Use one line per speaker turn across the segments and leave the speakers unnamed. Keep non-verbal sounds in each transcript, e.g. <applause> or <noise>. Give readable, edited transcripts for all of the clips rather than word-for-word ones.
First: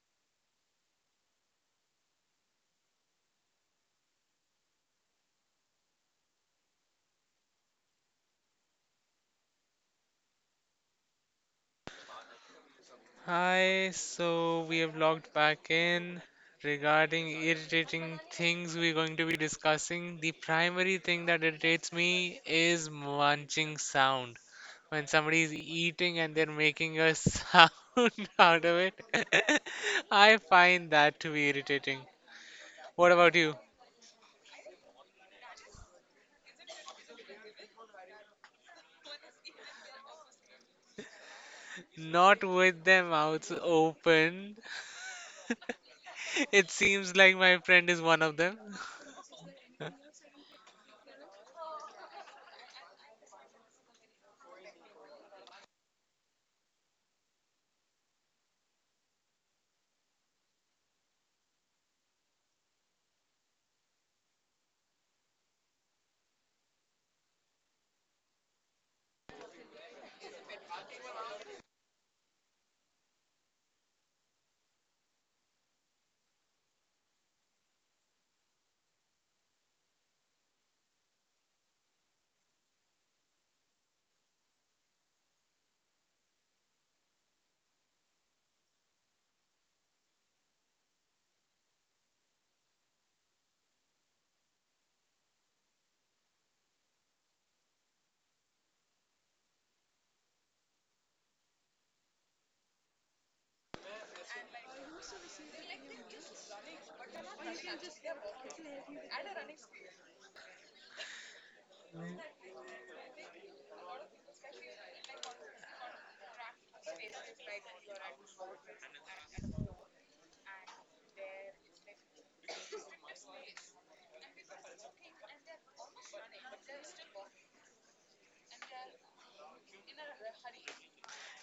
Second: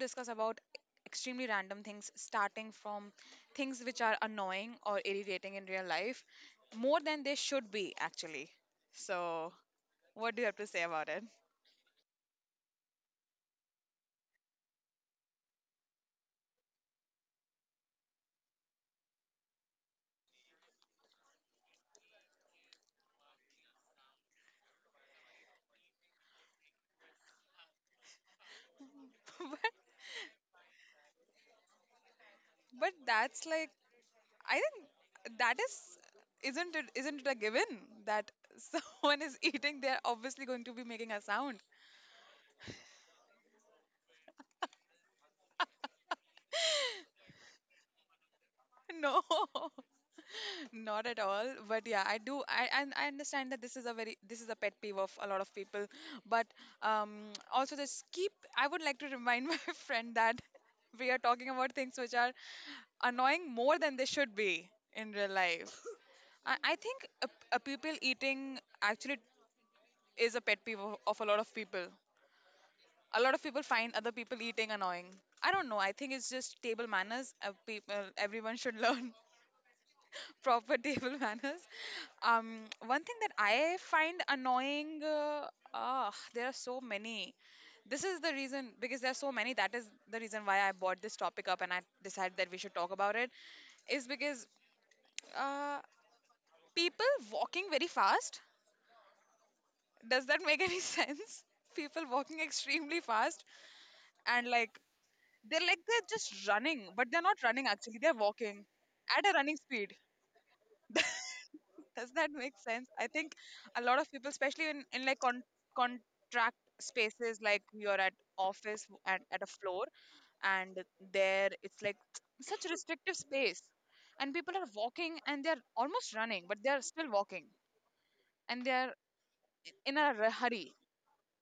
discuss about extremely random things, starting from things which are annoying or irritating in real life, more than they should be, actually. So, what do you have to say about it?
Hi, so we have logged back in regarding irritating things we're going to be discussing. The primary thing that irritates me is munching sound. When somebody is eating and they're making a <laughs> sound out of it,
<laughs>
<laughs> I find that to be irritating.
But
What about
that's
you?
like I think that is isn't it a given that <laughs> someone is eating, they're obviously going to be making a sound.
Not with their mouths open. <laughs> It seems like my friend is one of them.
No, <laughs>
<laughs>
not at all. But yeah, I do. I understand that this is a pet peeve of a lot of people. But also just keep. I would like to remind <laughs> my friend that we are talking about things which are annoying more than they should be in real life. <laughs> I think a people eating actually is a pet peeve of a lot of people. A lot of people find other people eating annoying. I don't know. I think it's just table manners. People, everyone should learn <laughs> proper table manners. One thing that I find annoying, there are so many. This is the reason because there are so many. That is the reason why I brought this topic up and I decided that we should talk about it. Is because uh, people walking very fast. Does that make any <laughs> sense? People walking extremely fast, and like they're like they're just running, but they're not running actually. They're walking at a running speed. <laughs> Does that make sense? I think a lot of people, especially in like contract spaces, like you're at office at a floor, and there it's like such a restrictive space, and people are walking and they're almost running, but they're still walking, and they're in a hurry.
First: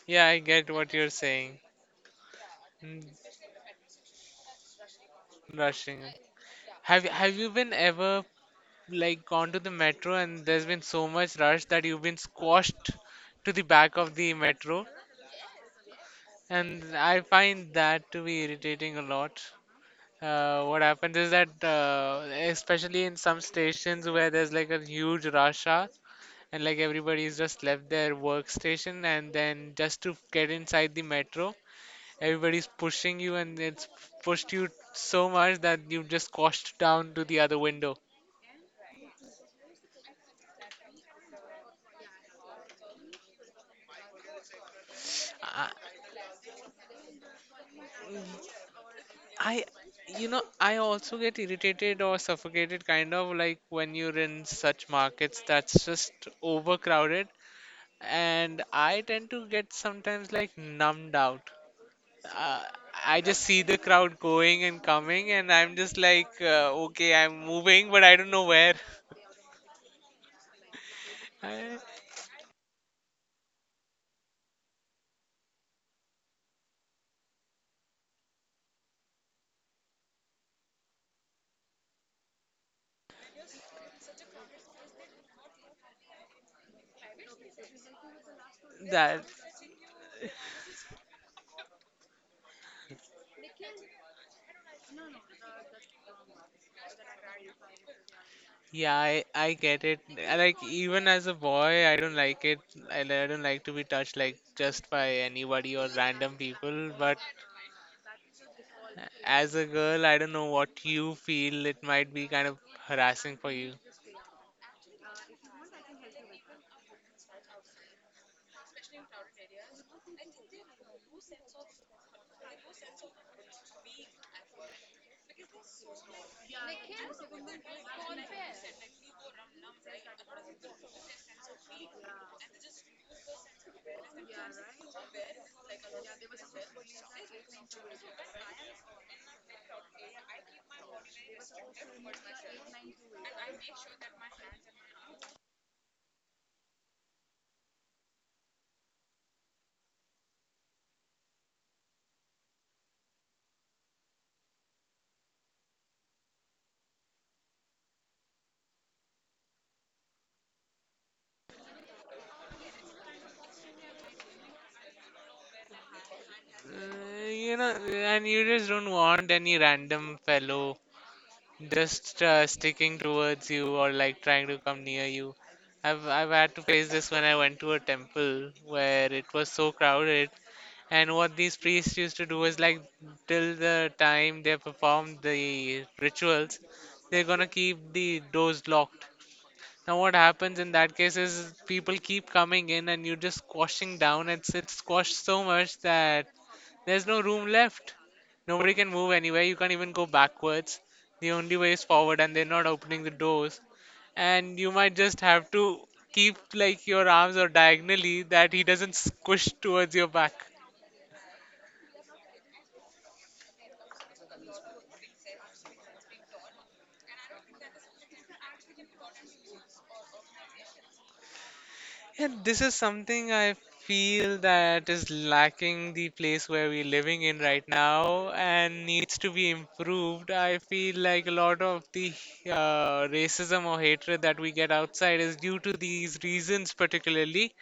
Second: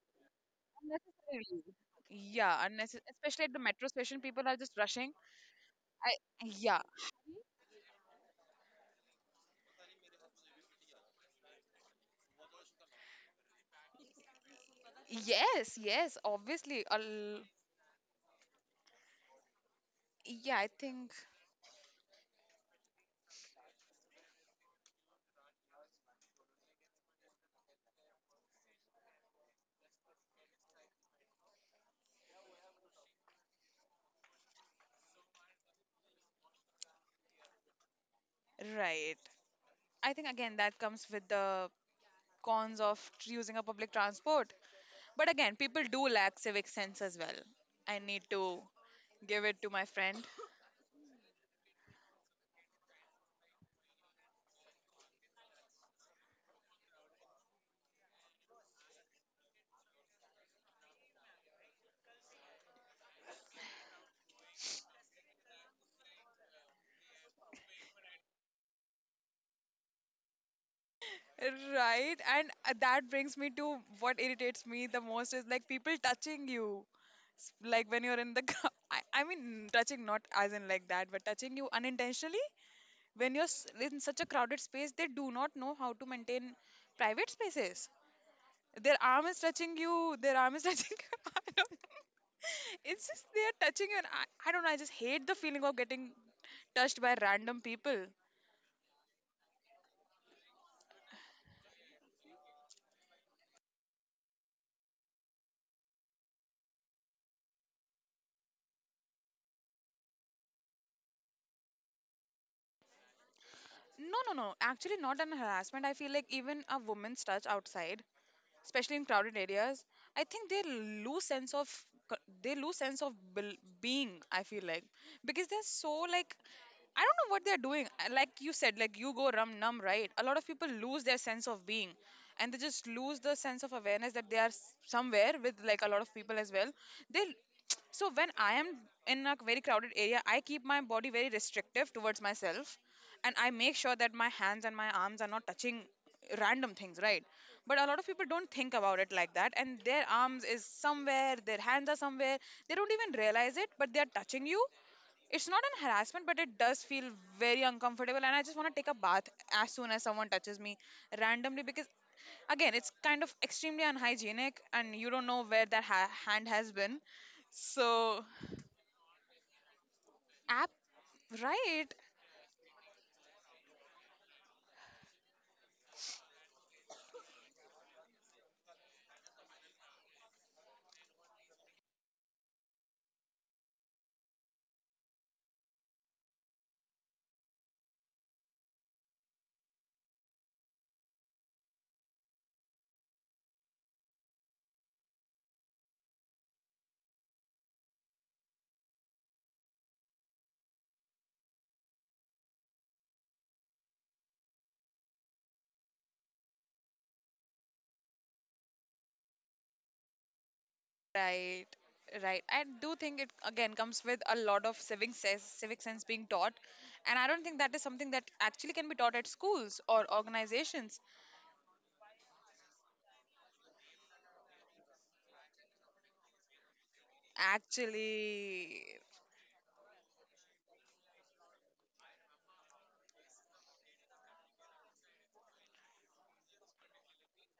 Yeah, I get what you're saying.
Unnecessarily. Yeah,
Mm,
especially at the metro station, people are just rushing.
rushing.
I yeah,
Have you been ever like gone to the metro and there's been so much rush that you've been squashed to the back of the metro?
yes, yes, obviously.
And I find that to be irritating a lot.
Yeah, I
What
think,
happens is that, especially in some stations where there's like a huge rush hour, and like everybody's just left their workstation, and then just to get inside the metro, everybody's pushing you, and it's pushed you so much that you've just squashed down to the other window.
right. I think again that comes with the cons of using a public transport. But again, people do lack civic sense as well. I need to give it
I,
to my friend.
you know, I also get irritated or suffocated kind of like when you're in such markets that's just overcrowded, and I tend to get sometimes like numbed out. Uh, I just see the crowd going and coming, and I'm just like, okay, I'm moving, but I don't know where. <laughs> I,
Right, and that brings me to what irritates me the most is like people touching you. Like when you're in the <laughs> car. I mean, touching not as in like that, but touching you unintentionally. When you're in such a crowded space, they do not know how to maintain private spaces. Their
that,
arm is touching you, their arm is <laughs> touching you. I don't know. It's just they are touching you, and I don't know, I just hate the feeling of getting touched by random people.
I get it. I like, even as a boy, I don't like it. I don't like to be touched like just by anybody or random people, but as a girl, I don't know what you feel. It might be kind of harassing for you.
No, no, no, actually not an harassment. I feel like even a woman's touch outside, especially in crowded areas, I think they lose sense of they lose sense of being, I feel like, because they're so like, I don't know what they're doing. Like you said, like you go rum numb, right? A lot of people lose their sense of being, and they just lose the sense of awareness that they are somewhere with like a lot of people as well. They <tsk> so when I am in a very crowded area, I keep my body very restrictive towards myself, and I make sure that my hands and my arms are not touching random things, right? But a lot of people don't think about it like that, and their arms is somewhere, their hands are somewhere. They don't even realize it, but they are touching you. It's not an harassment, but it does feel very uncomfortable, and I just want to take a bath as soon as someone touches me randomly, because again it's kind of extremely unhygienic, and you don't know where that hand has been.
You know,
So
and you just don't want any random
app
fellow
right.
just sticking towards you or like trying to come near you. I've had to face this when I went to a temple where it was so crowded, and what these priests used to do is like till the time they perform the rituals, they're gonna keep the doors locked. Now what happens in that case is people keep coming in and you're just squashing down. It's squashed so much that there's no room left. Nobody can move anywhere. You can't even go backwards. The only way is forward, and they're not opening the doors. And you might just have to keep like your arms or diagonally that he doesn't squish towards your back.
Right, right. I do think it again comes with a lot of civic sense being taught, and I don't think that is something that actually can be taught at schools or organizations.
And this is something I feel that is lacking the place where we're living in right now
Actually,
and needs to be improved. I feel like a lot of the racism or hatred that we get outside is due to these reasons, particularly.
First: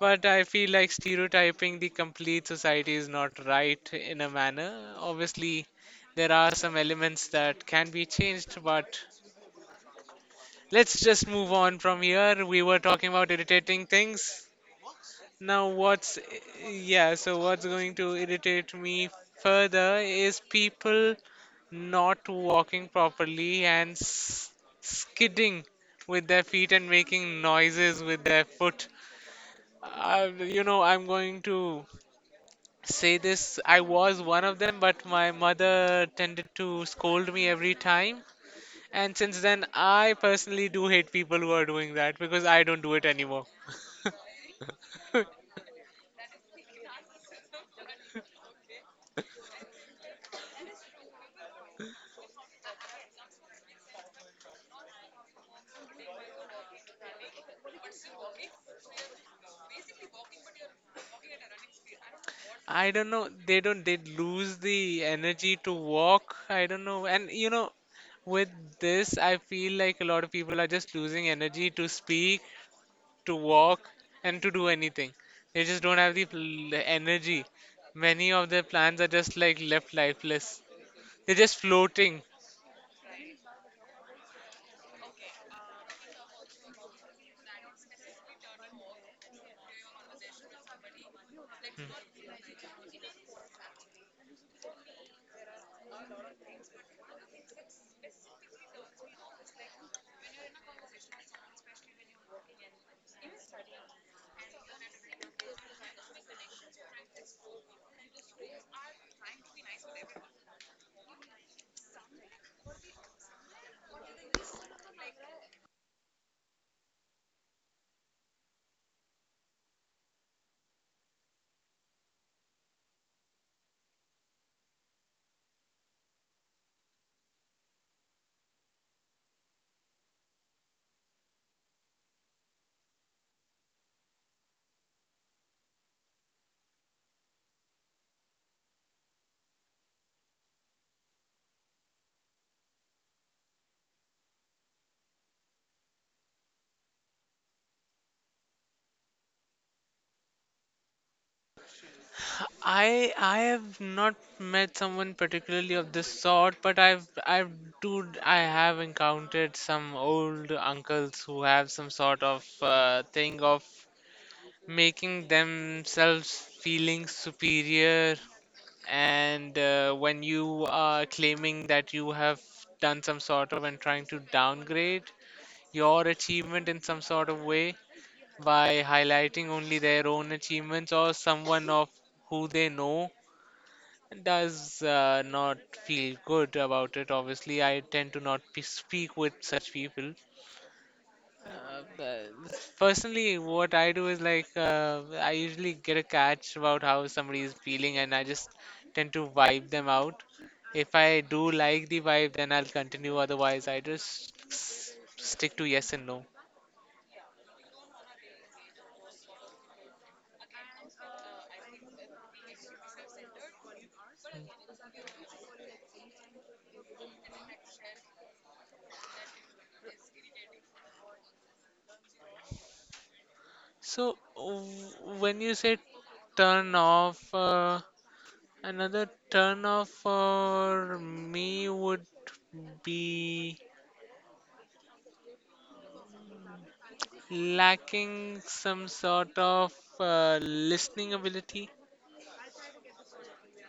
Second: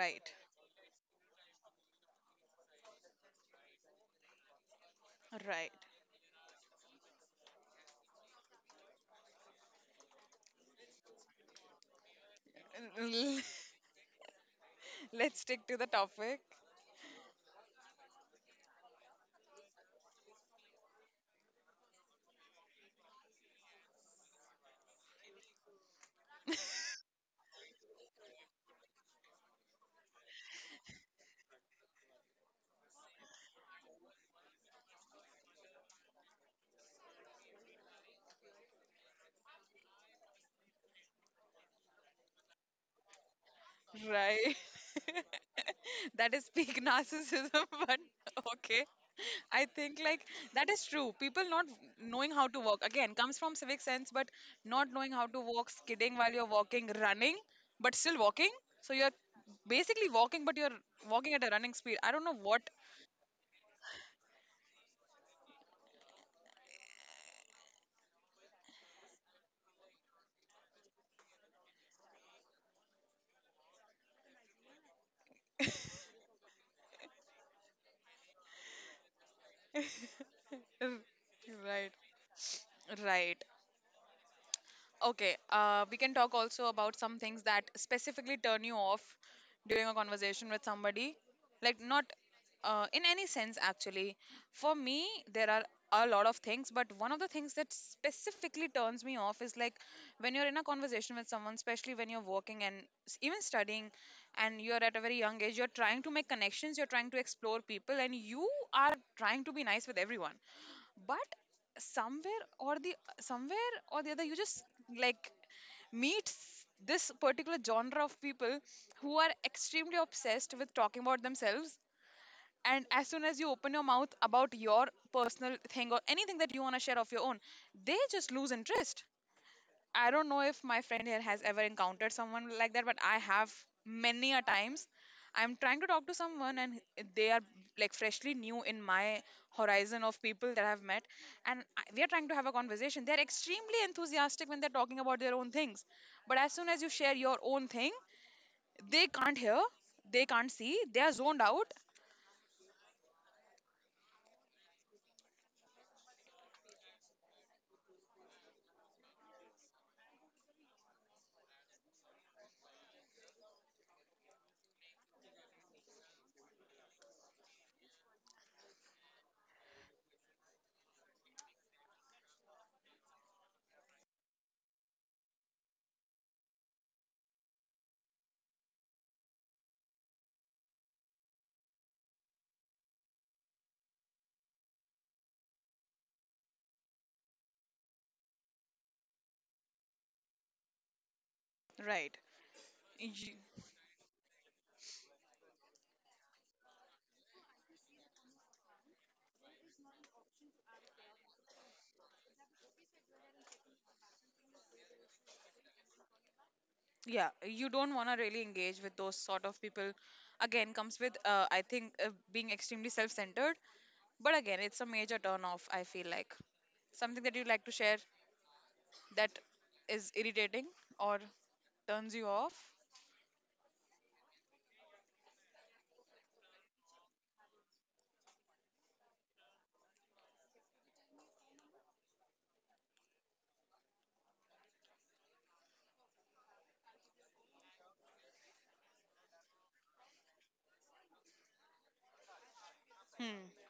But I feel like stereotyping the complete society is not right in a manner. Obviously,
right.
there are some elements that can be changed, but let's just move on from here. We were talking about
<laughs>
irritating things.
Let's stick
Now,
to the
what's
topic.
yeah, so what's going to irritate me further is people not walking properly and skidding with their feet and making noises with their foot. You know, I'm going to say this. I was one of them, but my mother tended to scold me every time. And since then, I personally do hate people who are doing that because I don't do it anymore.
Right.
<laughs>
<laughs> That is peak narcissism, <laughs> but okay. I think like that is true. People not knowing how to walk again comes from civic sense, but not knowing how to walk, skidding while you're walking, running, but still walking. So you're basically walking, but you're walking at a running speed. I don't know what.
I don't know. They don't. They lose the energy to walk. I don't know. And you know, with this, I feel like a lot of people are just losing energy to speak, to walk, and to do anything. They just don't have
<laughs>
the energy. Many of their plans are just like left lifeless. They're just
Right,
floating.
right. Okay, we can talk also about some things that specifically turn you off during a conversation with somebody. Like, not
Hmm.
in any sense, actually. For me, there are a lot of things, but one of the things that specifically turns me off is like when you're in a conversation with someone, especially when you're working and even studying, and you're at a very young age, you're trying to make connections, you're trying to explore people, and you are trying to be nice with everyone. But somewhere or the somewhere or the other, you just like meets this particular genre of people who are extremely obsessed with talking about themselves, and as soon as you open your mouth about your personal thing or anything that you want to share of your own, they just lose interest. I don't know if my friend here has ever encountered someone like that, but I have many a times. I'm trying to talk to someone, and they are like freshly new in my horizon of people that I've met, and we are trying to have a conversation. They're extremely enthusiastic when they're talking about their own things, but as soon as you share your own thing, they can't hear, they can't see, they are zoned out.
I have not met someone particularly of this sort, but I have encountered some old uncles who have some sort of thing of making themselves feeling superior, and when you are claiming that you have done some sort of and trying to downgrade your achievement in some sort of way by highlighting only their own achievements or someone of who they know does not feel good about it. Obviously, I tend to not speak with such people. Uh,
Right.
but
You,
personally, what I do is like I usually get a catch about how somebody is feeling, and I just tend to vibe them out. If I do like the vibe, then I'll continue. Otherwise, I just stick to yes and no.
yeah, you don't want to really engage with those sort of people. Again, comes with, I think, being extremely self centered. But again, it's a major turn off, I feel like. Something that you'd like to share that is irritating or turns you off?
So, when you say turn off. Another turn off for me would be lacking some sort of listening ability.
Hmm.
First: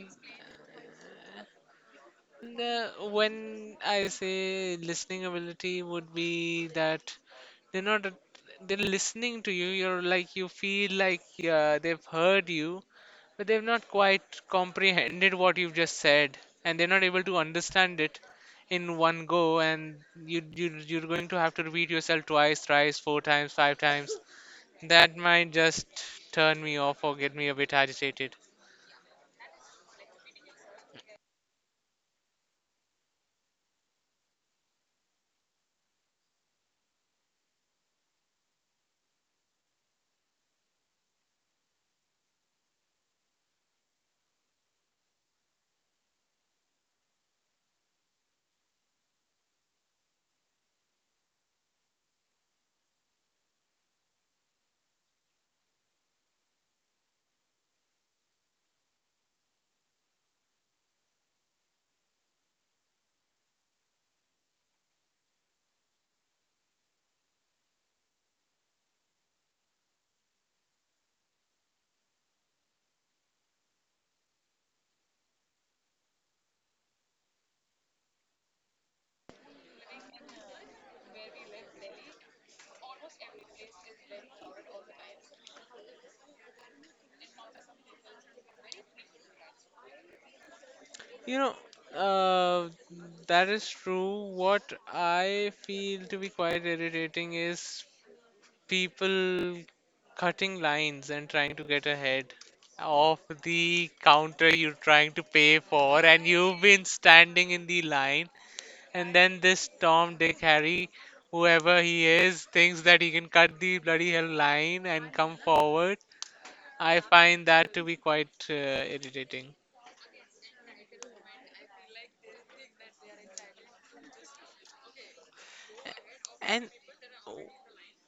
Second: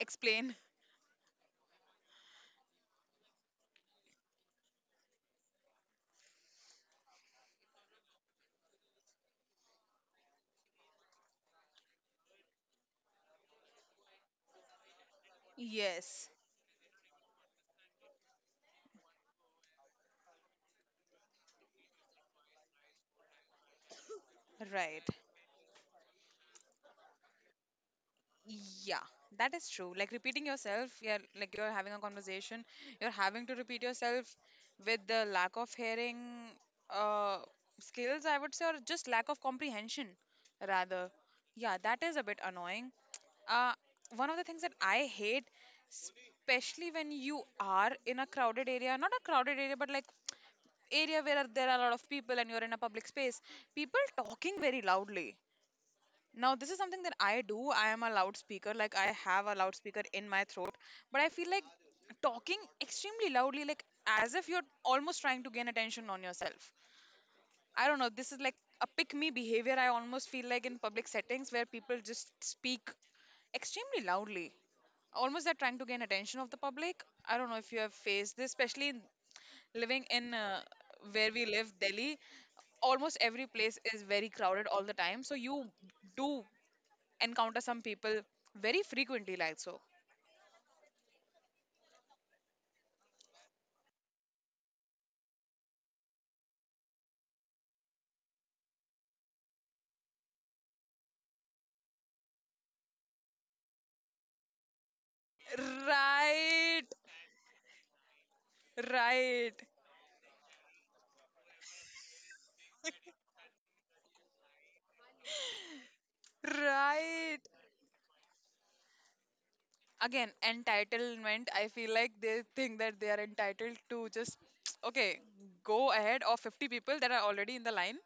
Explain.
No, when I say listening ability would be that they're not, they're listening to you. You're like you feel like they've heard you, but they've not quite comprehended what you've just
Yes.
said, and they're not able to understand it in one go. And you're going to have to repeat yourself twice, thrice, four times, five times.
Right.
That might just turn me off or get me a bit agitated.
Yeah, that is true. Like repeating yourself, yeah, like you're having a conversation, you're having to repeat yourself with the lack of hearing uh skills, I would say, or just lack of comprehension rather. Yeah, that is a bit annoying. Uh, One of the things that I hate, especially when you are in a crowded area, not a crowded area, but like area where there are a lot of people and you're in a public space, people talking very loudly. Now, this is something that I do. I am a loudspeaker, like I have a loudspeaker in my throat, but I feel like talking extremely loudly, like as if you're almost trying to gain attention on yourself. I don't know, this is like a pick me behavior I almost feel like in public settings where people just speak extremely loudly. Almost they're trying to gain attention of the public. I don't know if you have faced this, especially in- living in where we live, Delhi. Almost every place is very crowded all the time, so you do encounter some people very frequently, like so.
You know, uh, that is true. What I feel to be quite irritating is people cutting lines and trying to get ahead of the counter you're trying to pay for, and you've been
Right,
standing in the line, and then
right,
this Tom, Dick, Harry, whoever he is, thinks that he can cut the bloody hell line and come forward. I
right.
find that to be quite irritating.
Again, entitlement, I feel like they think that they are entitled to just <tsk> okay, go ahead of
And
50 people that are already in the line.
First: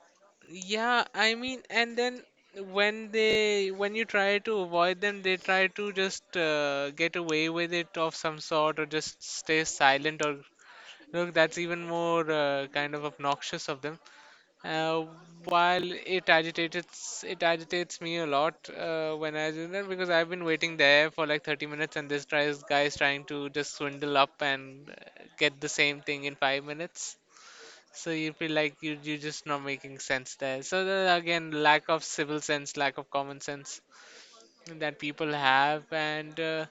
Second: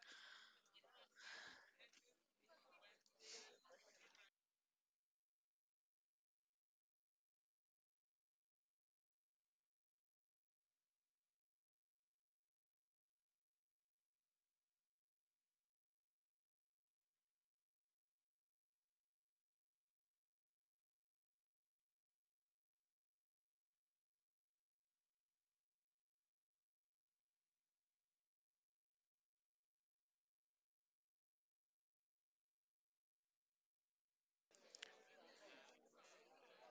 yeah, I mean, and then when they when you try to avoid them, they try to just get away with it of some sort, or just stay silent, or look, that's even more kind of obnoxious of them. Uh, while it agitates me a lot when I do that because I've been waiting there for like 30 minutes, and this tries guy is trying to just swindle up and get the same thing in 5 minutes. So you feel like you're just not making sense there. So the, again, lack of civil sense, lack of common sense that people have, and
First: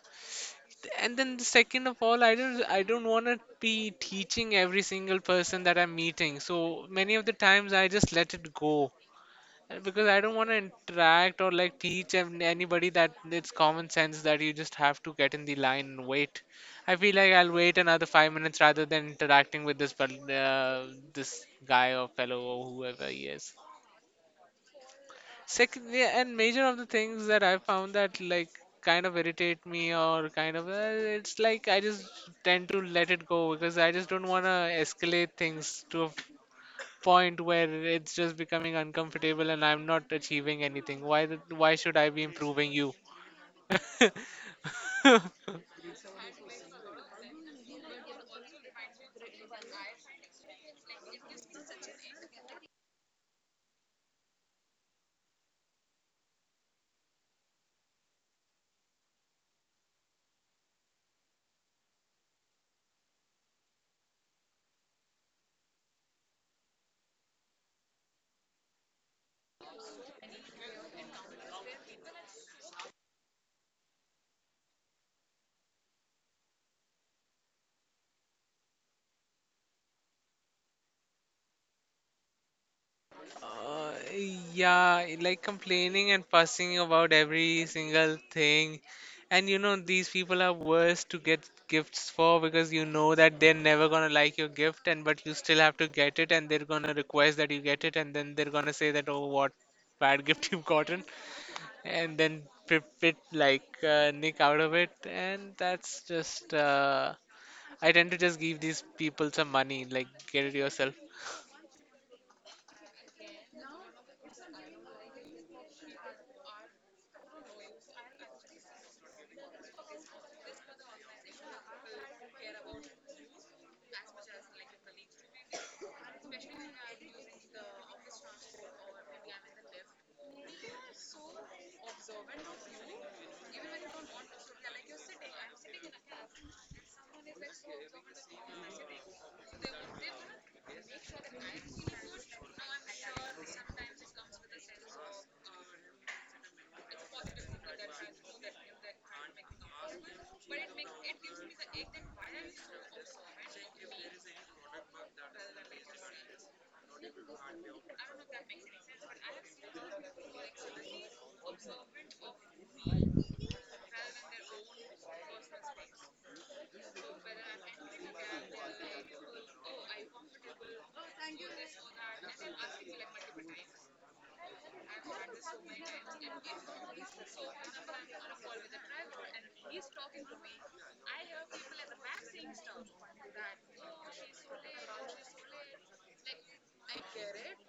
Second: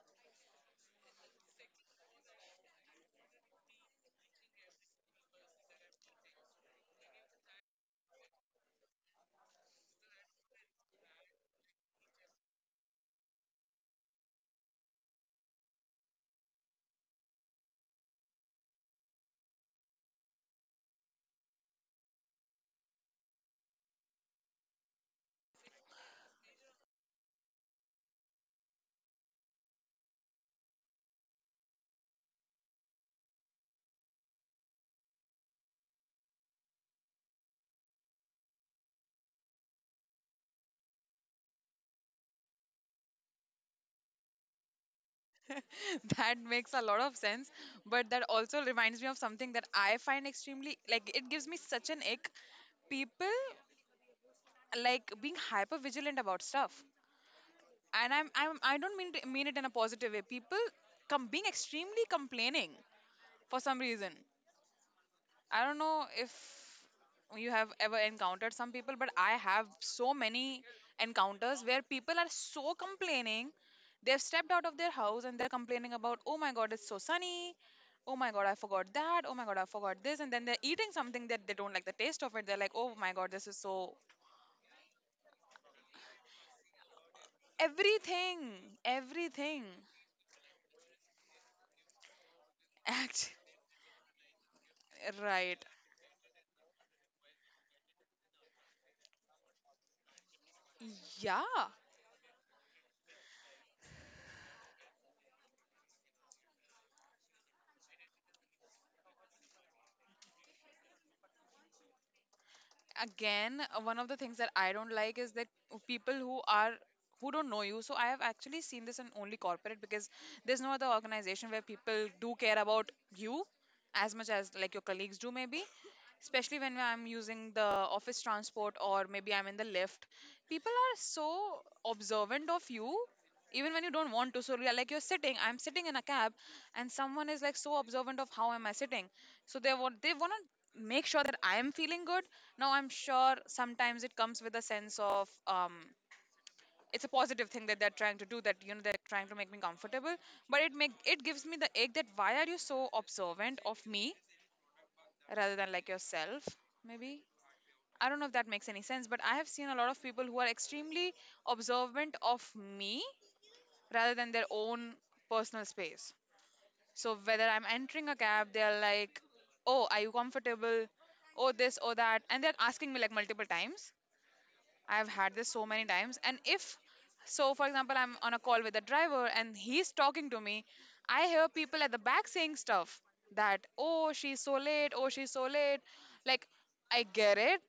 and then the second of all, I don't want to be teaching every single person that I'm meeting. So many of the times I just let it go. Because I don't want to interact or like teach anybody that it's common sense that you just have to get in the line and wait. I feel like I'll wait another 5 minutes rather than interacting with this this guy or fellow or whoever he is. Second, yeah, and major of the things that I found that like kind of irritate me or kind of it's like I just tend to let it go because I just don't want to escalate things to a point where it's just becoming uncomfortable and I'm not achieving anything. Why should I be improving you? <laughs>
<laughs> That makes a lot of sense, but that also reminds me of something that I find extremely, like it gives me such an ick. People like being hyper vigilant about stuff, and I don't mean to mean it in a positive way. People come being extremely complaining for some reason. I don't know if you have ever encountered some people, but I have so many encounters where people are so complaining. They've stepped out of their house and they're complaining about, oh my god, it's so sunny. Oh my god, I forgot that. Oh my god, I forgot this. And then they're eating something that they don't like the taste of it. They're like, oh my god, this is
Uh,
so.
yeah, like complaining and fussing about every single
Everything.
thing. And you
Everything.
know, these people are worse to get gifts for because you
<laughs>
know
Act.
that they're never gonna like your gift, and but you still
Right.
have to get it, and they're gonna request that you get it, and then they're gonna say that, oh, what bad <laughs> gift you've gotten.
Yeah.
And then pip it like nick out of it and that's just I tend to just give these people some money like get it yourself.
Again, one of the things that I don't like is that people who are who don't know you. So I have actually seen this in only corporate, because there's no other organization where people do care about you as much as like your colleagues do, maybe, especially when I'm using the office transport, or maybe I'm in the lift. People are so observant of you, even when you don't want to. So you're like you're sitting I'm sitting in a cab, and someone is like so observant of how am I sitting. So they want to make sure that I am feeling good. Now I'm sure sometimes it comes with a sense of it's a positive thing that they're trying to do, that, they're trying to make me comfortable. But it gives me the ache, that why are you so observant of me rather than like yourself, maybe. I don't know if that makes any sense, but I have seen a lot of people who are extremely observant of me rather than their own personal space. So whether I'm entering a cab, they're like, "Oh, are you comfortable? Oh, this, oh that," and they're asking me like multiple times. I've had this so many times. And if, so for example, I'm on a call with a driver and he's talking to me, I hear people at the back saying stuff that, oh, she's so late, oh, she's so late. Like, I get it.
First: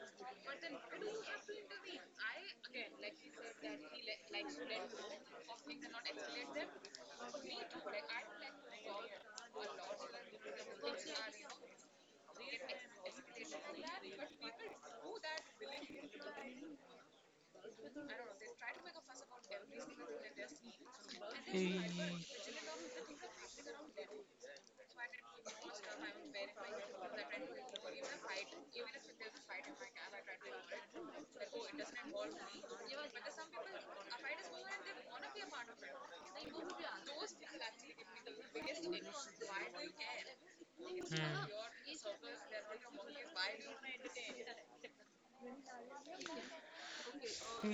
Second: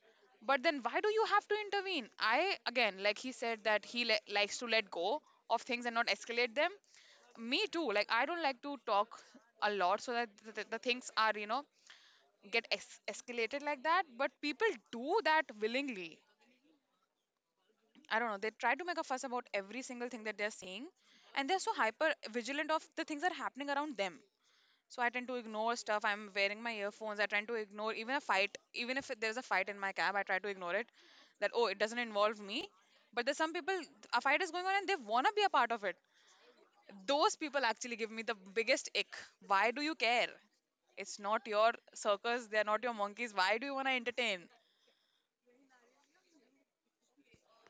But then why do you have to intervene? I, again, like he said, that he likes to let go of things and not escalate them. Me too. Like, I don't like to talk a lot so that the things are, get escalated like that. But people do that willingly. I don't know. They try to make a fuss about every single thing that they're seeing, and they're so
Y-
hyper vigilant of the things that are happening around them. So I tend to ignore stuff. I'm wearing my earphones. I tend to ignore even a fight. Even if there's a fight in my cab, I try to ignore it. That, oh, it doesn't involve me. But there's some people, a fight is going on and they wanna be a part of it. Those people actually give me the biggest ick. Why do you care? It's
hmm.
not your circus. They're not your monkeys. Why do you wanna entertain?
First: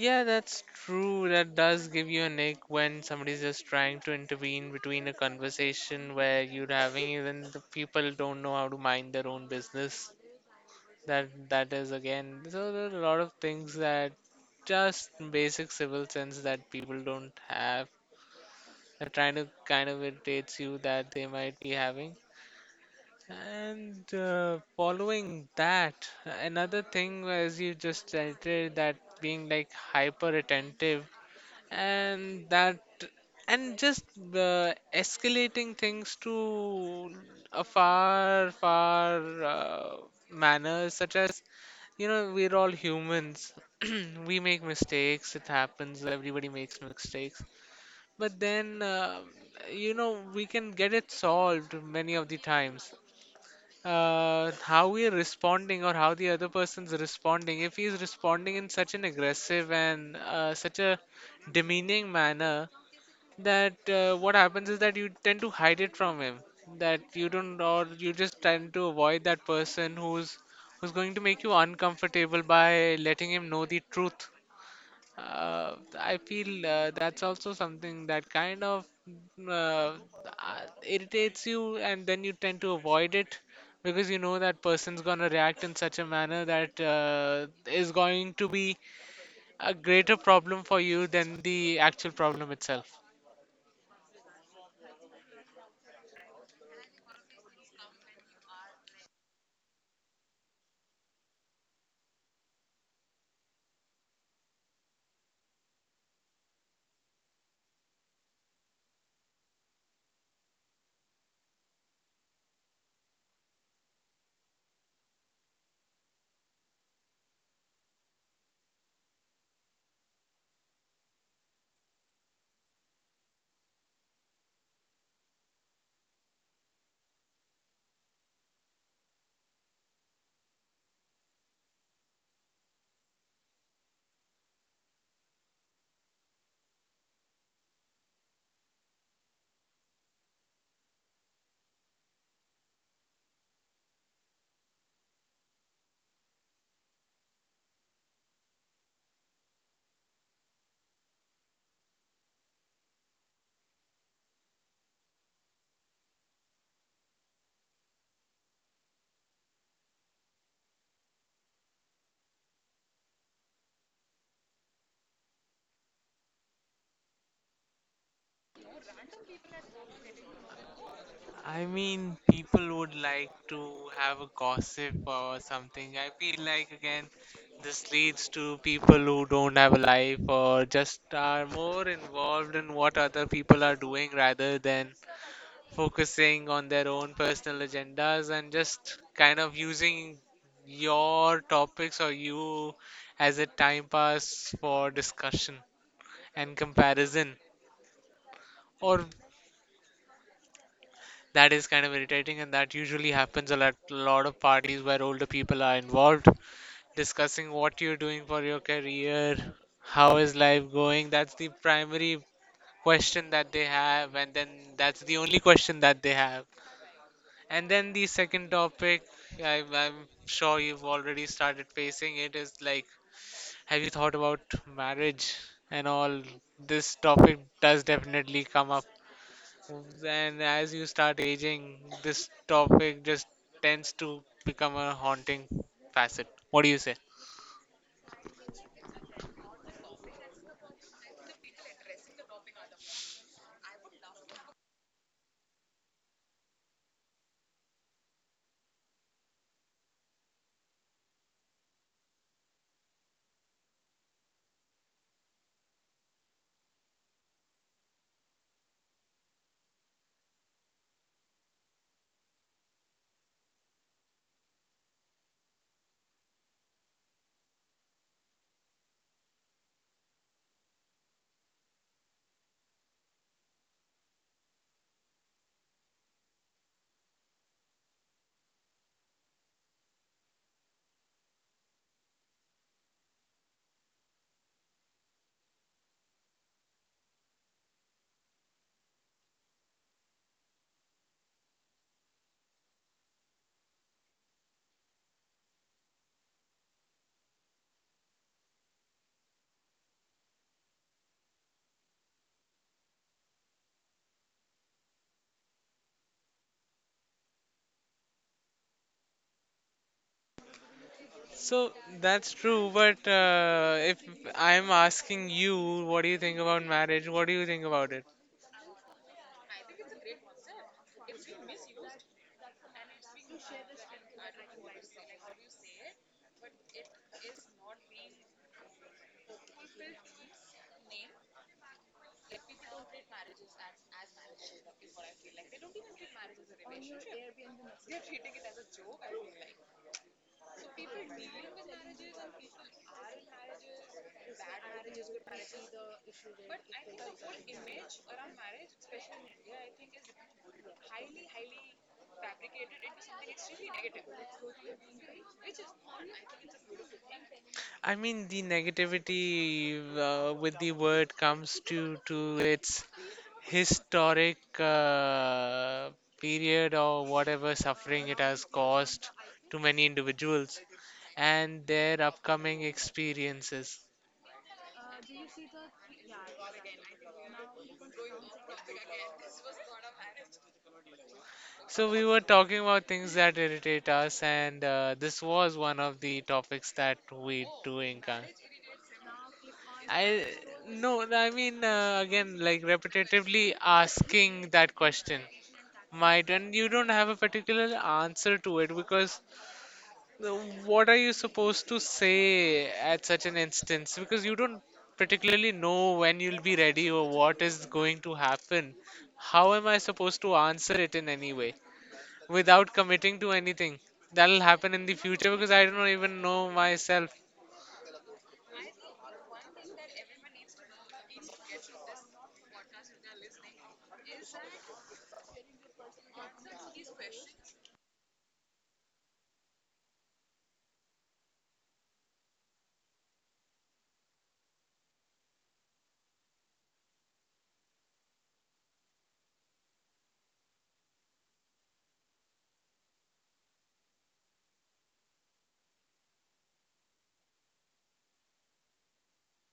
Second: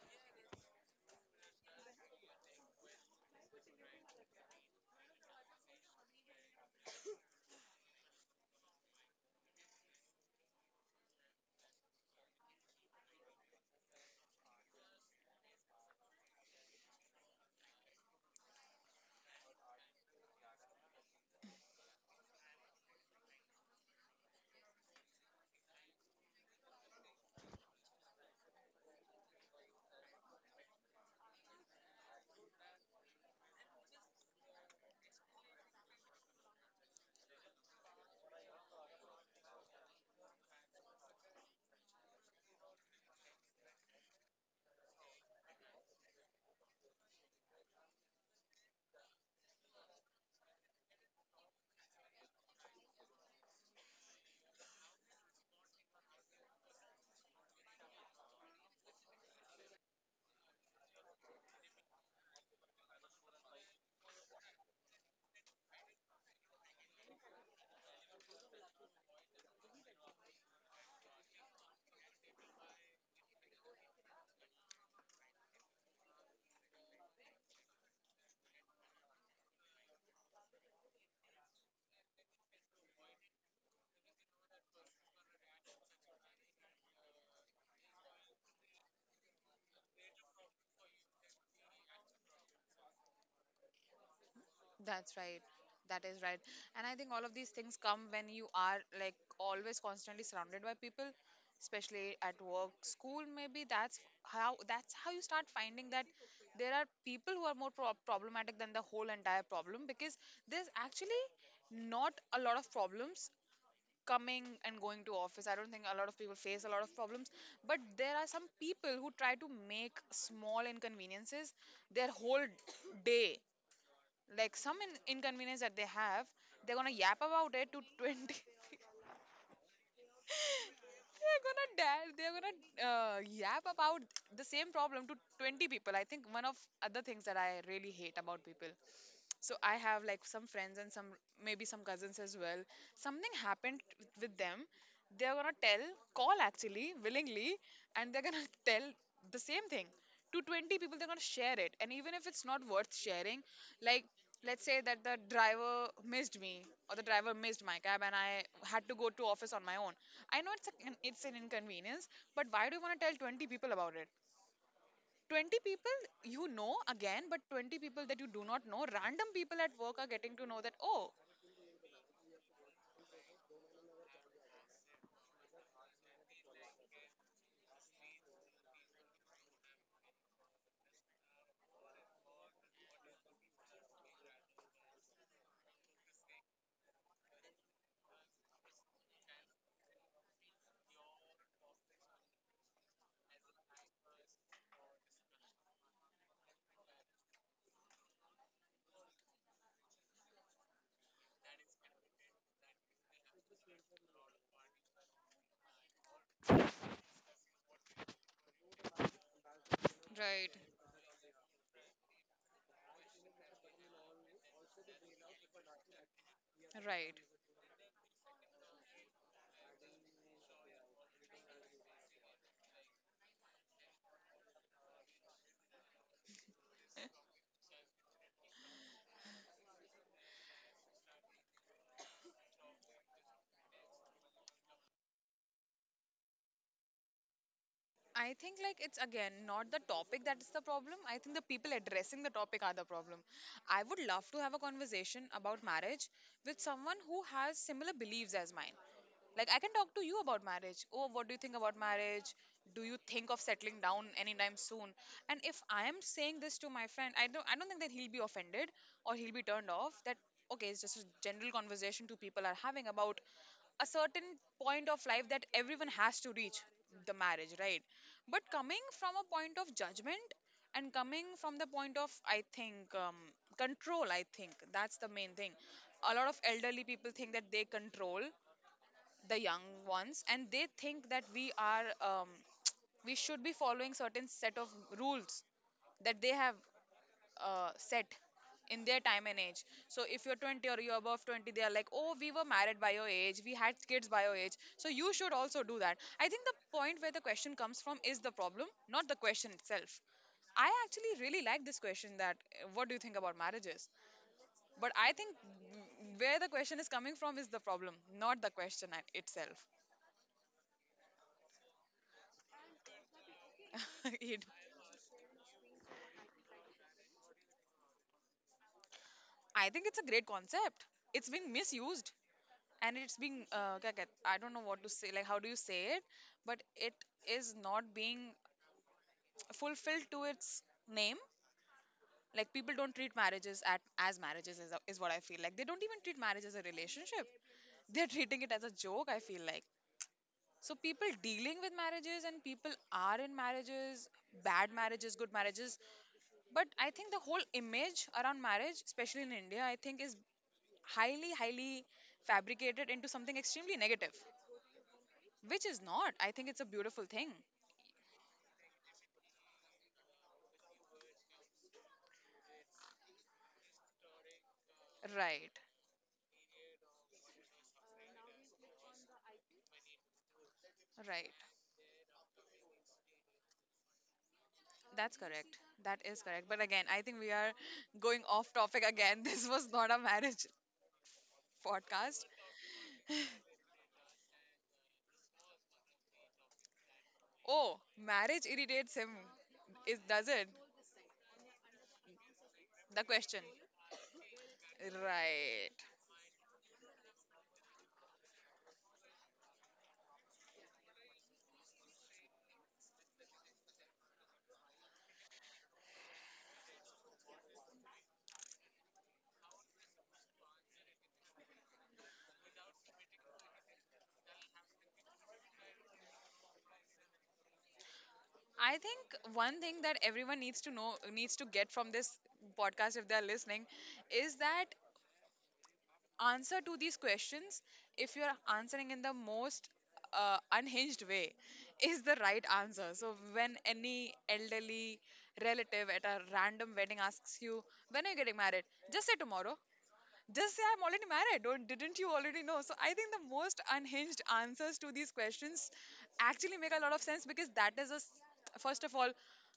Yeah, that's true, that does give you a nick when somebody's just trying to intervene between a conversation where you're having and the people don't know how to mind their own business. That is again, so there are a lot of things that just basic civil sense that people don't have. They're trying to kind of irritates you that they might be having. And following that, another thing was you just stated that being like hyper attentive and that and just escalating things to a far uh, manner such as you know we're all humans <clears throat> we make mistakes it happens everybody makes mistakes but then you know we can get it solved many of the times, how we are responding or how the other person's responding. If he's responding in such an aggressive and such a demeaning manner, that what happens is that you tend to hide it from him. That you don't, or you just tend to avoid that person who's going to make you uncomfortable by letting him know the truth. I feel that's also something that kind of uh, uh, irritates you, and then you tend to avoid it because you know that person's gonna react in such a manner that is going to be a greater problem for you than the actual problem itself.
That's right. That is right. And I think all of these things come when you are like always constantly surrounded by people, especially at work, school, maybe that's how, that's how you start finding that there are people who are more problematic than the whole entire problem, because there's actually not a lot of problems coming and going to office. I don't think a lot of people face a lot of problems, but there are some people who try to make small inconveniences their whole day, like some inconvenience that they have, they're gonna yap about it to 20, <laughs> they're gonna dare, they're gonna yap about the same problem to 20 people. I think one of other things that I really hate about people, so I have like some friends and some, maybe some cousins as well, something happened with them, they're gonna tell call, actually, willingly, and they're gonna <laughs> tell the same thing to 20 people. They're gonna share it, and even if it's not worth sharing, like, let's say that the driver missed me, or the driver missed my cab, and I had to go to office on my own. I know it's a, it's an inconvenience, but why do you want to tell 20 people about it? 20 people, again, but 20 people that you do not know, random people at work are getting to know that, oh—
I mean, people would like to have a gossip or something. I feel like, again, this leads to people who don't have a life or just are more involved in what other people are doing rather than focusing on their own personal agendas and just kind of using your topics or you as a time pass for discussion and comparison or that is kind of irritating, and that usually happens a lot, lot of parties where older people are involved, discussing what you're doing for your career, how is
Right.
life going. That's the primary question that they have, and then that's the only question that they have.
Right.
And then the second topic, I'm sure you've already started facing it, is like, have you thought about marriage and all? This topic does definitely come up, and as you start aging, this topic just tends to become a haunting facet. What do you say?
I think like it's again not the topic that is the problem. I think the people addressing the topic are the problem. I would love to have a conversation about marriage with someone who has similar beliefs as mine. Like, I can talk to you about marriage. Oh, what do you think about marriage? Do you think of settling down anytime soon? And if I am saying this to my friend, I don't think that he'll be offended or he'll be turned off. That okay, it's just a general conversation two people are having about a certain point of life that everyone has to reach, the marriage, right? But coming from a point of judgment, and coming from the point of, I think, control, I think that's the main thing. A lot of elderly people think that they control the young ones, and they think that we are <tsk> we should be following certain set of rules that they have set in their time and age. So if you're 20, or you're above 20, they are like, oh, we were married by your age, we had kids by your age, so you should also do that. I think the point where the question comes from is the problem, not the question itself. I actually really like this question, that what do you think about marriages? But I think where the question is coming from is the problem, not the question at itself.
So that's true, but if
<laughs> it,
I'm asking you, what do you think about marriage? What do you think about it?
I think it's a great concept. It's being misused, and it's being क्या कहते- I don't know what to say, like how do you say it, but it is not being fulfilled to its name. Like, people don't treat marriages as marriages is what I feel, like they don't even treat marriage as a relationship. They're treating it as a joke, I feel like. So people dealing with marriages, and people are in marriages, bad marriages, good marriages. But I think the whole image around marriage, especially in India, I think, is highly, highly fabricated into something extremely negative, which is not. I think it's a beautiful thing.
I mean, the negativity with the word comes to its historic
Right.
period or whatever suffering it has caused to many individuals
Right.
and their upcoming experiences.
That's correct. That is correct. But again, I think we are going off topic again. <laughs> This was not a marriage
So, we
podcast.
were talking about things that irritate us, and this was one of the topics that we
Oh,
do encounter.
marriage irritates him. Is, does
I
it?
no, I mean, again, like
The question.
repetitively asking that question
Right.
might, and you don't have a particular answer to it. Because Uh, what are you supposed to say at such an instance? Because you don't particularly know when you'll be ready or what is going to happen. How am I supposed to answer it in any way without committing to anything that'll happen in the future? Because I don't even know myself.
I think one thing that everyone needs to know, needs to get from this podcast if they're listening, is that answer to these questions, if you're answering in the most unhinged way, is the right answer. So when any elderly relative at a random wedding asks you, when are you getting married? Just say tomorrow, just say I'm already married. Don't Didn't you already know? So I think the most unhinged answers to these questions actually make a lot of sense, because that is a s- first of all,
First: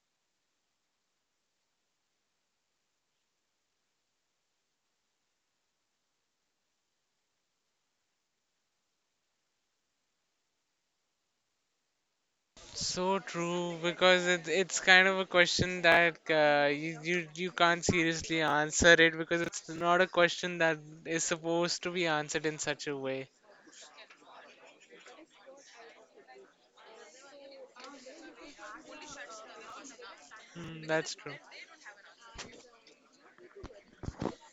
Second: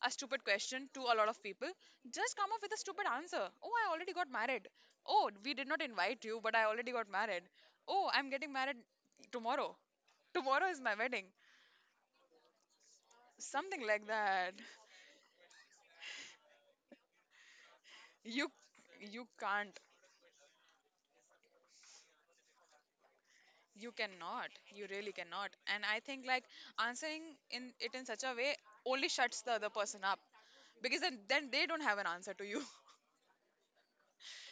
a stupid question to a lot of people. Just come up with a stupid answer. Oh, I already got married. Oh, we did not invite you, but I already got married. Oh, I'm getting married tomorrow. Tomorrow is my wedding.
So true,
Something like
because it,
that.
it's kind of a question that you, you can't seriously
You
answer it,
you
because it's
can't.
not a question that is supposed to be answered in such a way.
You cannot. You really cannot. And I think like answering in it in such a way only shuts the other person up,
Hmm,
because
that's
then,
true.
then they don't have an answer to you. <laughs>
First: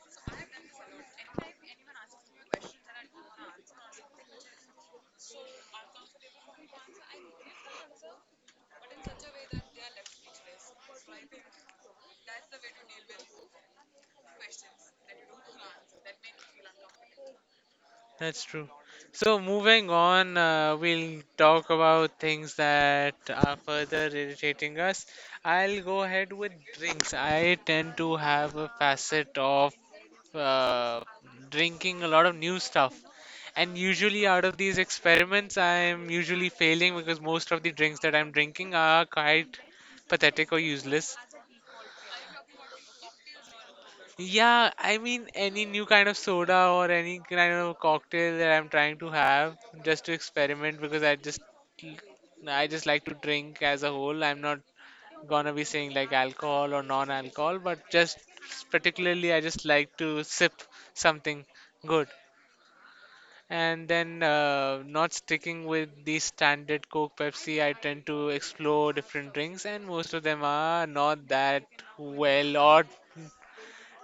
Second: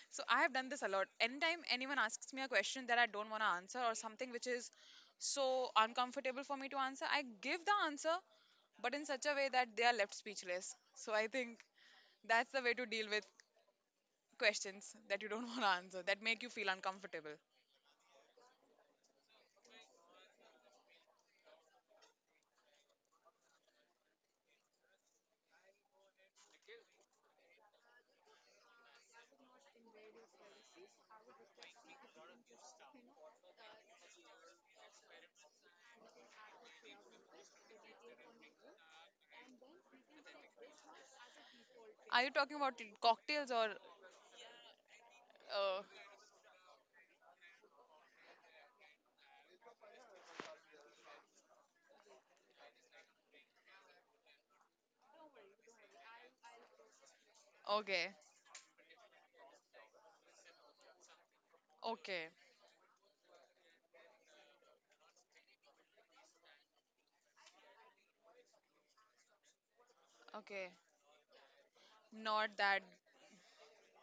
So I have done this a lot. Anytime anyone asks me a question that I don't want to answer, or something which is so uncomfortable for me to answer, I give the answer, but in such a way that they are left speechless. So I think that's the way to deal with questions that you don't <laughs> want to answer, that make you feel uncomfortable.
That's true. So moving on, we'll talk about things that are further irritating us. I'll go ahead with drinks. I tend to have a facet of uh, drinking a lot of new stuff. And usually, out of these experiments, I'm usually failing because most of the drinks that I'm drinking are quite pathetic or useless.
Are you talking about cocktails or
Yeah, I mean any
uh,
new kind of soda or any kind of cocktail that I'm trying to have just to experiment, because I just like to drink as a whole. I'm not gonna be saying like alcohol or non-alcohol, but
okay,
just particularly I just like to sip something good.
okay,
And then not sticking with the standard Coke, Pepsi, I tend to explore different drinks, and most of them
okay?
are not that
Not
well
that.
or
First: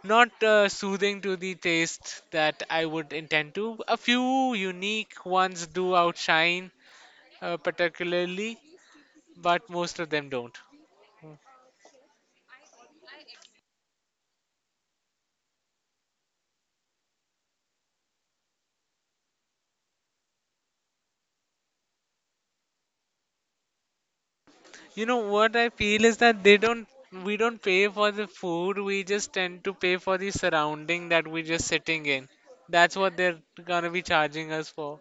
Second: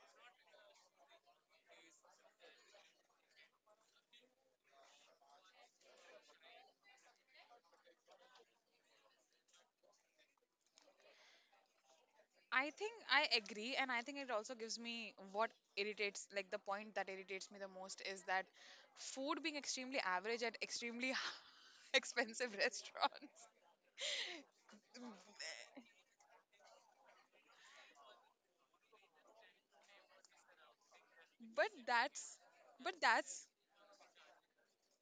not soothing to the taste that I would intend to. A few unique ones do outshine, particularly, but most of them don't.
I think I agree, and I think it also gives me what irritates, like the point that irritates me the most is that food being extremely average at extremely <laughs> expensive restaurants.
You
<laughs>
know what I feel is that they don't. We don't pay for the food. We just tend to pay for the surrounding that we're just
But
sitting in.
that's, but
That's what they're
that's,
gonna be charging us for.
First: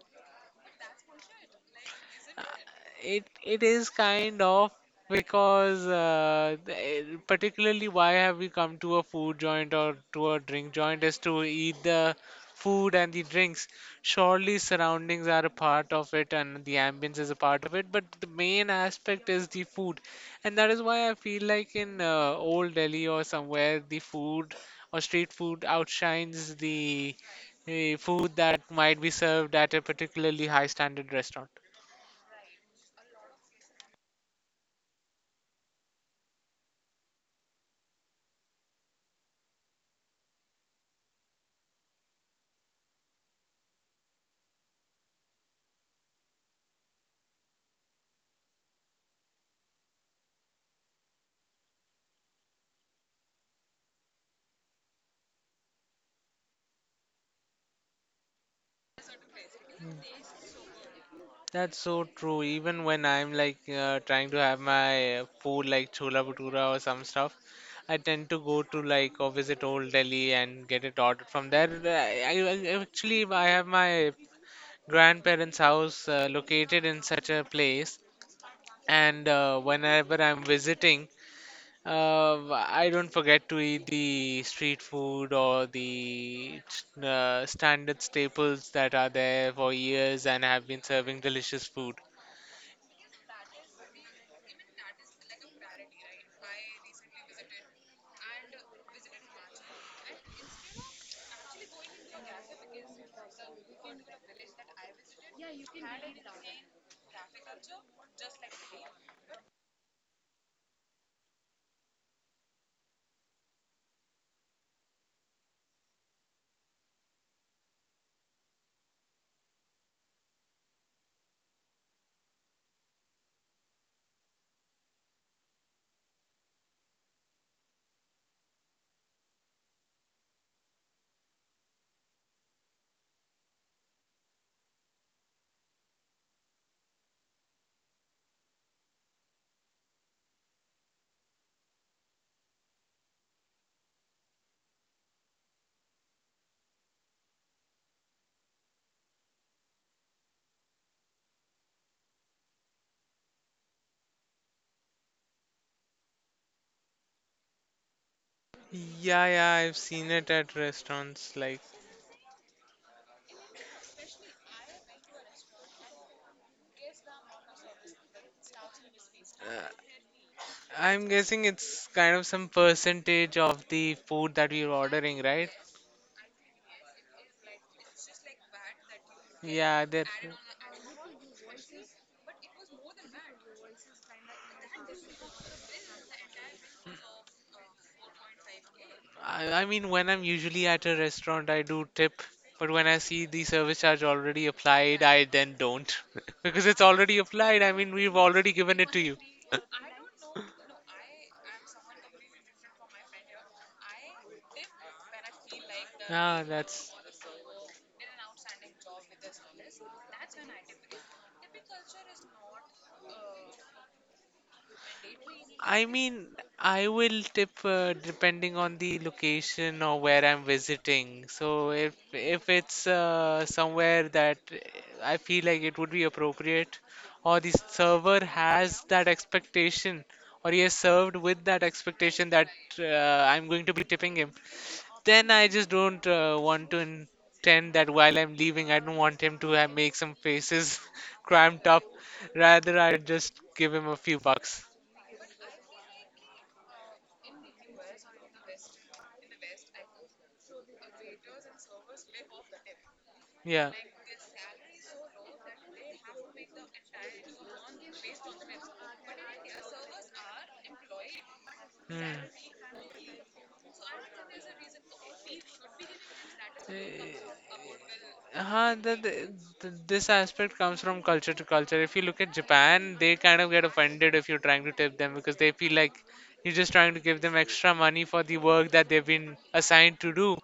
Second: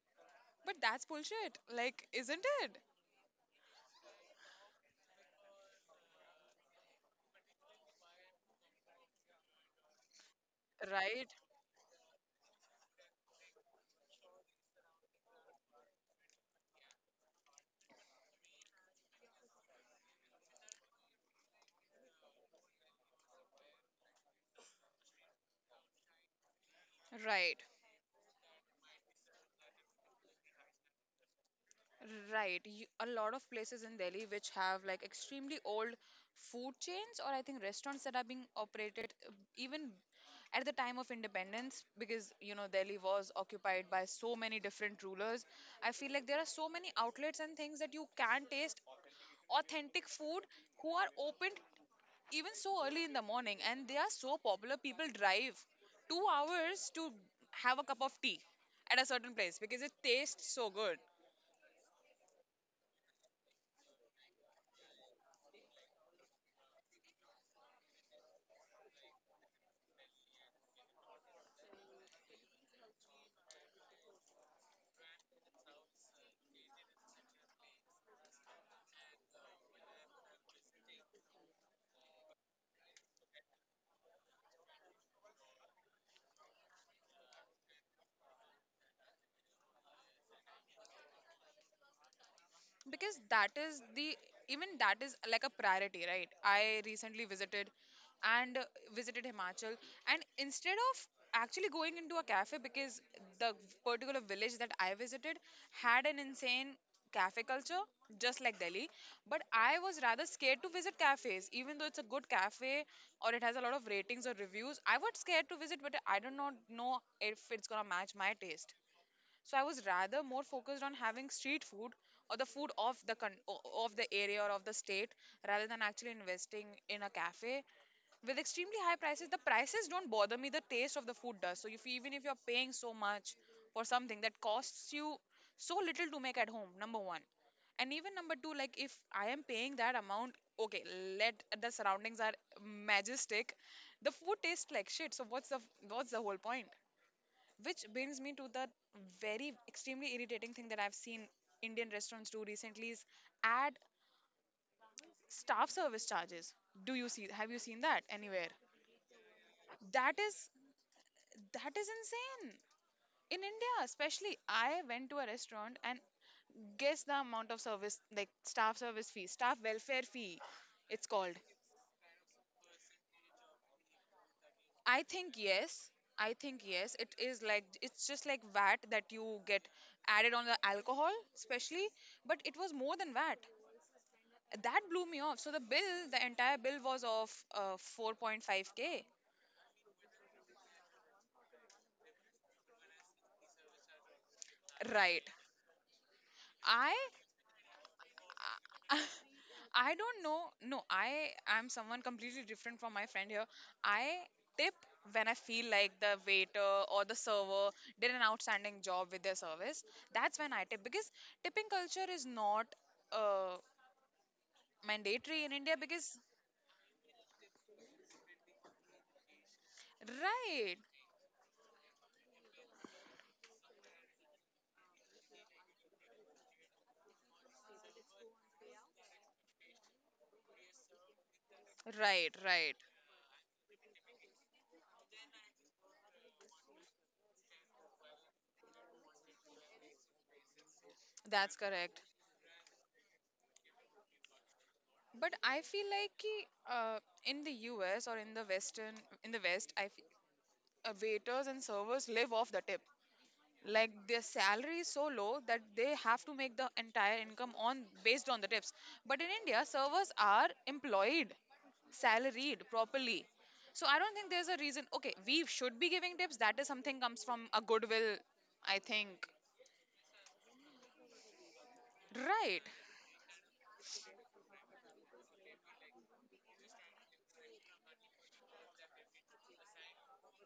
but that's bullshit. Like, isn't it?
It is kind of, because particularly why have we come to a food joint or to a drink joint is
Right?
to eat the food and the drinks. Surely surroundings are a part of it and the ambience is a part of it, but the main aspect is the food, and that is why I feel like in old Delhi or somewhere the food or street food outshines the
Right.
food that might be served at a particularly high standard restaurant.
Right. You, a lot of places in Delhi which have like extremely old food chains, or I think restaurants that are being operated even at the time of independence, because Delhi was occupied by so many different rulers. I feel like there are so many outlets and things that you can taste authentic food, who are opened even so early in the morning, and they are so popular people drive 2 hours to have a cup of tea at a certain place because it tastes so good.
That's so true. Even when I'm like trying to have my food like chola bhatura or some stuff, I tend to go to like or visit old Delhi and get it ordered from there. Actually I have my grandparents' house located in such a place, and whenever I'm visiting, I don't forget to eat the street food or the standard staples that are there for years and have been serving delicious food.
Because that is the even that is like a priority, right? I recently visited, and visited Himachal, and instead of actually going into a cafe, because the particular village that I visited had an insane cafe culture, just like Delhi. But I was rather scared to visit cafes, even though it's a good cafe or it has a lot of ratings or reviews. I was scared to visit, but I do not know if it's gonna match my taste, so I was rather more focused on having street food, or the food of the of the area, or of the state, rather than actually investing in a cafe. With extremely high prices, the prices don't bother me. The taste of the food does. So if, even if you're paying so much for something that costs you so little to make at home, number one, and even number two, like if I am paying that amount, okay, let, the surroundings are majestic, the food tastes like shit. So what's the, whole point? Which brings me to the very extremely irritating thing that I've seen Indian restaurants do recently is add staff service charges. Do you see Have you seen that anywhere?
Yeah, yeah, I've seen
That
it
is
at restaurants. Like,
that is insane. In India, especially, I went to a restaurant and guess the amount of service, like staff service fee, staff
uh,
welfare fee, it's
I'm
called.
guessing it's kind of some percentage of the food that we're
I
ordering,
think
right?
yes. I think yes. It is like it's just like VAT that you get
Yeah, there.
added on the alcohol, especially. But it was more than VAT. That blew me off. So the bill, the entire bill was of 4.5k.
I mean, when I'm usually at a restaurant, I do tip, but when I see the service charge already applied,
Right.
I then don't. <laughs> Because it's
i
already applied. I mean, we've already given it
i
to
<laughs>
you. <laughs>
I don't know. No I am someone completely different from my friend here. I tip when I feel like the
Ah,
waiter
that's.
or the server did an outstanding job with their service. That's when I tip, because tipping culture is not uh, mandatory in India,
I
because
mean, I will tip depending on the location or where I'm
right,
visiting. So if it's somewhere that I feel like it would be appropriate, or the server has that expectation, or he has served with that expectation
right,
that
right,
I'm going to be tipping him, then I just don't want to intend that while I'm leaving, I don't want him to make some faces <laughs>
that's
cramped up.
correct.
Rather, I just give him a few bucks.
But I feel like कि, uh, in the US, or in the Western, in the West, I feel waiters and servers live off the tip.
Yeah.
Like their salary is so low that they have to make the entire income on, based on the tips. But in India, servers are employed,
Hmm.
salaried properly, so I don't think there's a reason. Okay, we should be giving tips. That is something comes from a goodwill,
Uh,
I
the, the,
think.
this aspect comes from culture to culture. If you look at
Right,
Japan, they kind of get offended if you're trying to tip them, because they feel like you're just trying to give them extra money for the work that they've been assigned to do.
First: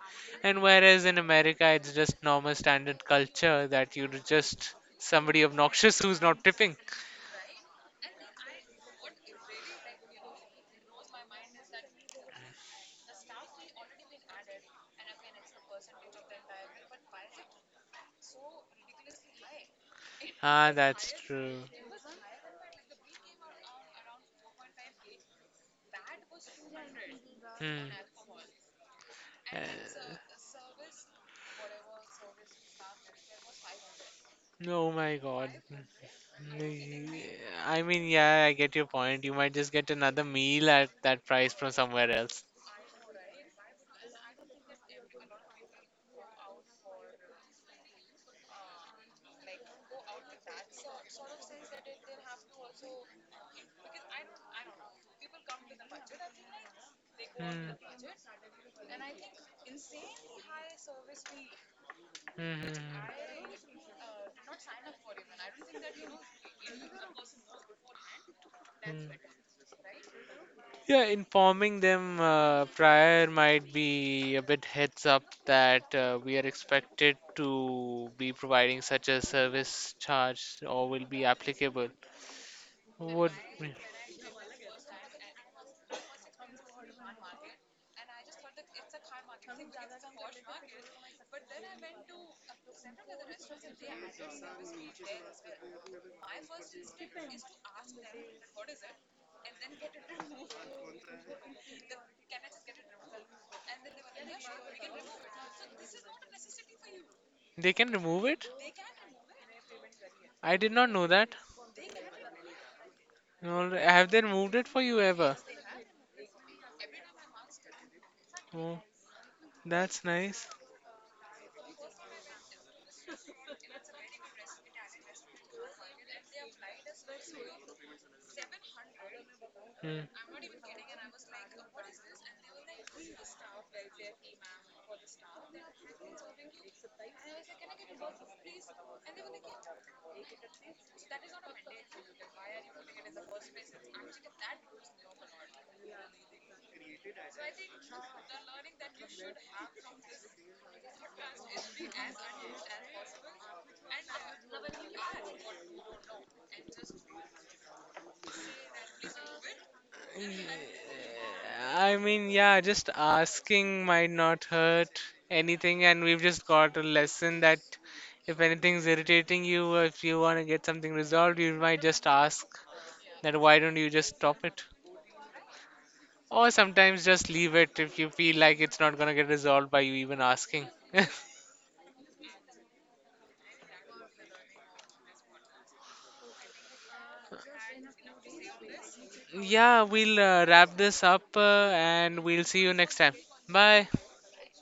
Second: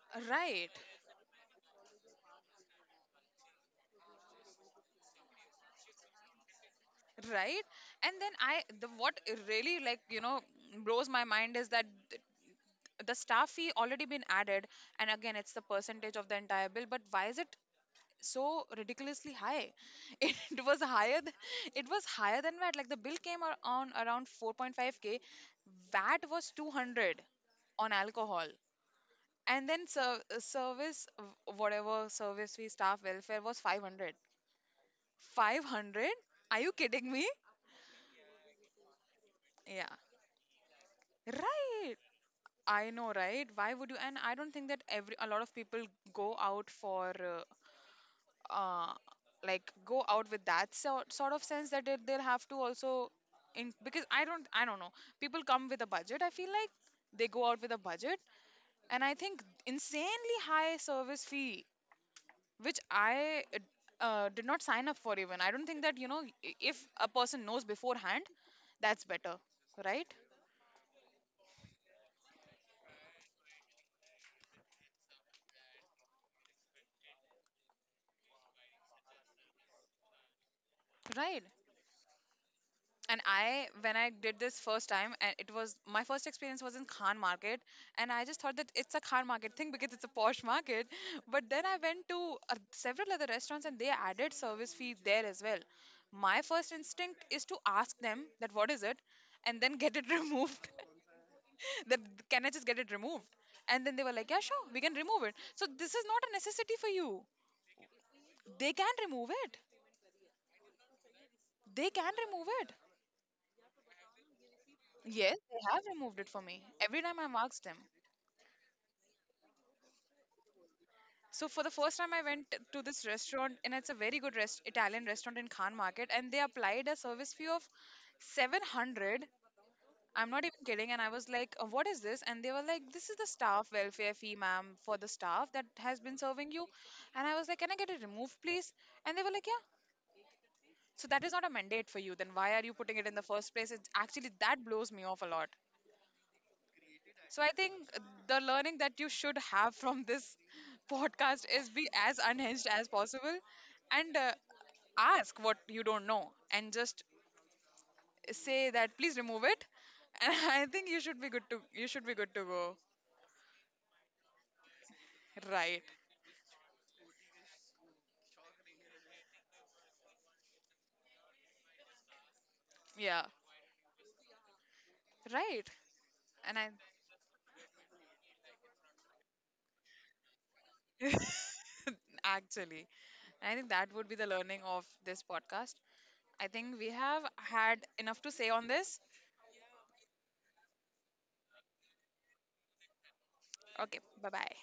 And
right,
whereas in America, it's just normal standard culture that you're just somebody obnoxious <laughs> who's not tipping.
right. And then I the what really, blows my mind is that the staff fee already been added, and again it's the percentage of the entire bill, but why is it so ridiculously high? <laughs> It
Ah,
was
that's
higher
true.
it was higher than VAT. Like the bill came on around 4.5k, VAT was 200
Hmm.
on alcohol, and then
Uh,
service whatever, service fee staff welfare was 500.
oh my god.
500, are you kidding me?
Ye- I mean, yeah, I get your point. You might just get
Yeah,
another meal at that price from
right.
somewhere else.
I know, right? Why would you? And I don't think that every a lot of people go out for uh, uh like go out with that sort of sense that they'll have to also in, because I don't know. People come with a budget. I feel like they go out with
Hmm.
a budget, and I think insanely high service fee,
Mhm.
which I did not sign up for even. I don't think that if a person knows beforehand, that's
Mhm.
better, right?
Yeah, informing them prior might be a bit heads up that we are expected to be providing such a service charge or will be
Right.
applicable.
And
Would
I, when I did this first time, and it was my first experience was in Khan Market, and I just thought that it's a Khan Market thing because it's a posh market. But then I went to several other restaurants, and they added service fee there as well. My first instinct is to ask them that what is it and then get it <laughs> removed. That, can I just get it removed? And then they were like, "Yeah, sure, we can remove it." So this is not a necessity for you.
they can remove it?
They can remove it.
I did not know that.
They can remove it.
All right. Have they moved it for you
Yes,
ever?
they have removed it for me every time I've asked them.
Oh, that's nice.
So for the first time, I went to this restaurant, and it's a very good Italian restaurant in Khan Market, and they applied a service fee of 700.
Hmm.
I'm not even kidding. And I was like, what is this?" And they were like, "This is the staff welfare fee, ma'am, for the staff that has been serving you." And I was like, "Can I get it removed, please?" And they were like, "Yeah." So that is not a mandate for you. Then why are you putting it in the first place? It's actually, that blows me off a lot. So I think the learning that you should have from this <laughs> podcast is be as unhinged as possible, and ask what you don't know, and just say that please remove it, <laughs> and I
Yeah,
think you should be good to you
I
should be
mean,
good to
yeah,
go.
just asking might not hurt
Right.
anything, and we've just got a lesson that if anything's irritating you, or if you want to get something resolved, you might just ask
Yeah.
that why don't you just stop it?
Right.
Or
And I
sometimes just leave it if you feel like it's not gonna get resolved by you even asking. <laughs>
<laughs> actually, I think that would be the learning of this podcast. I think we have had enough to say on this.
Yeah, we'll wrap this up and we'll see you next time. Bye.
Okay. Bye-bye.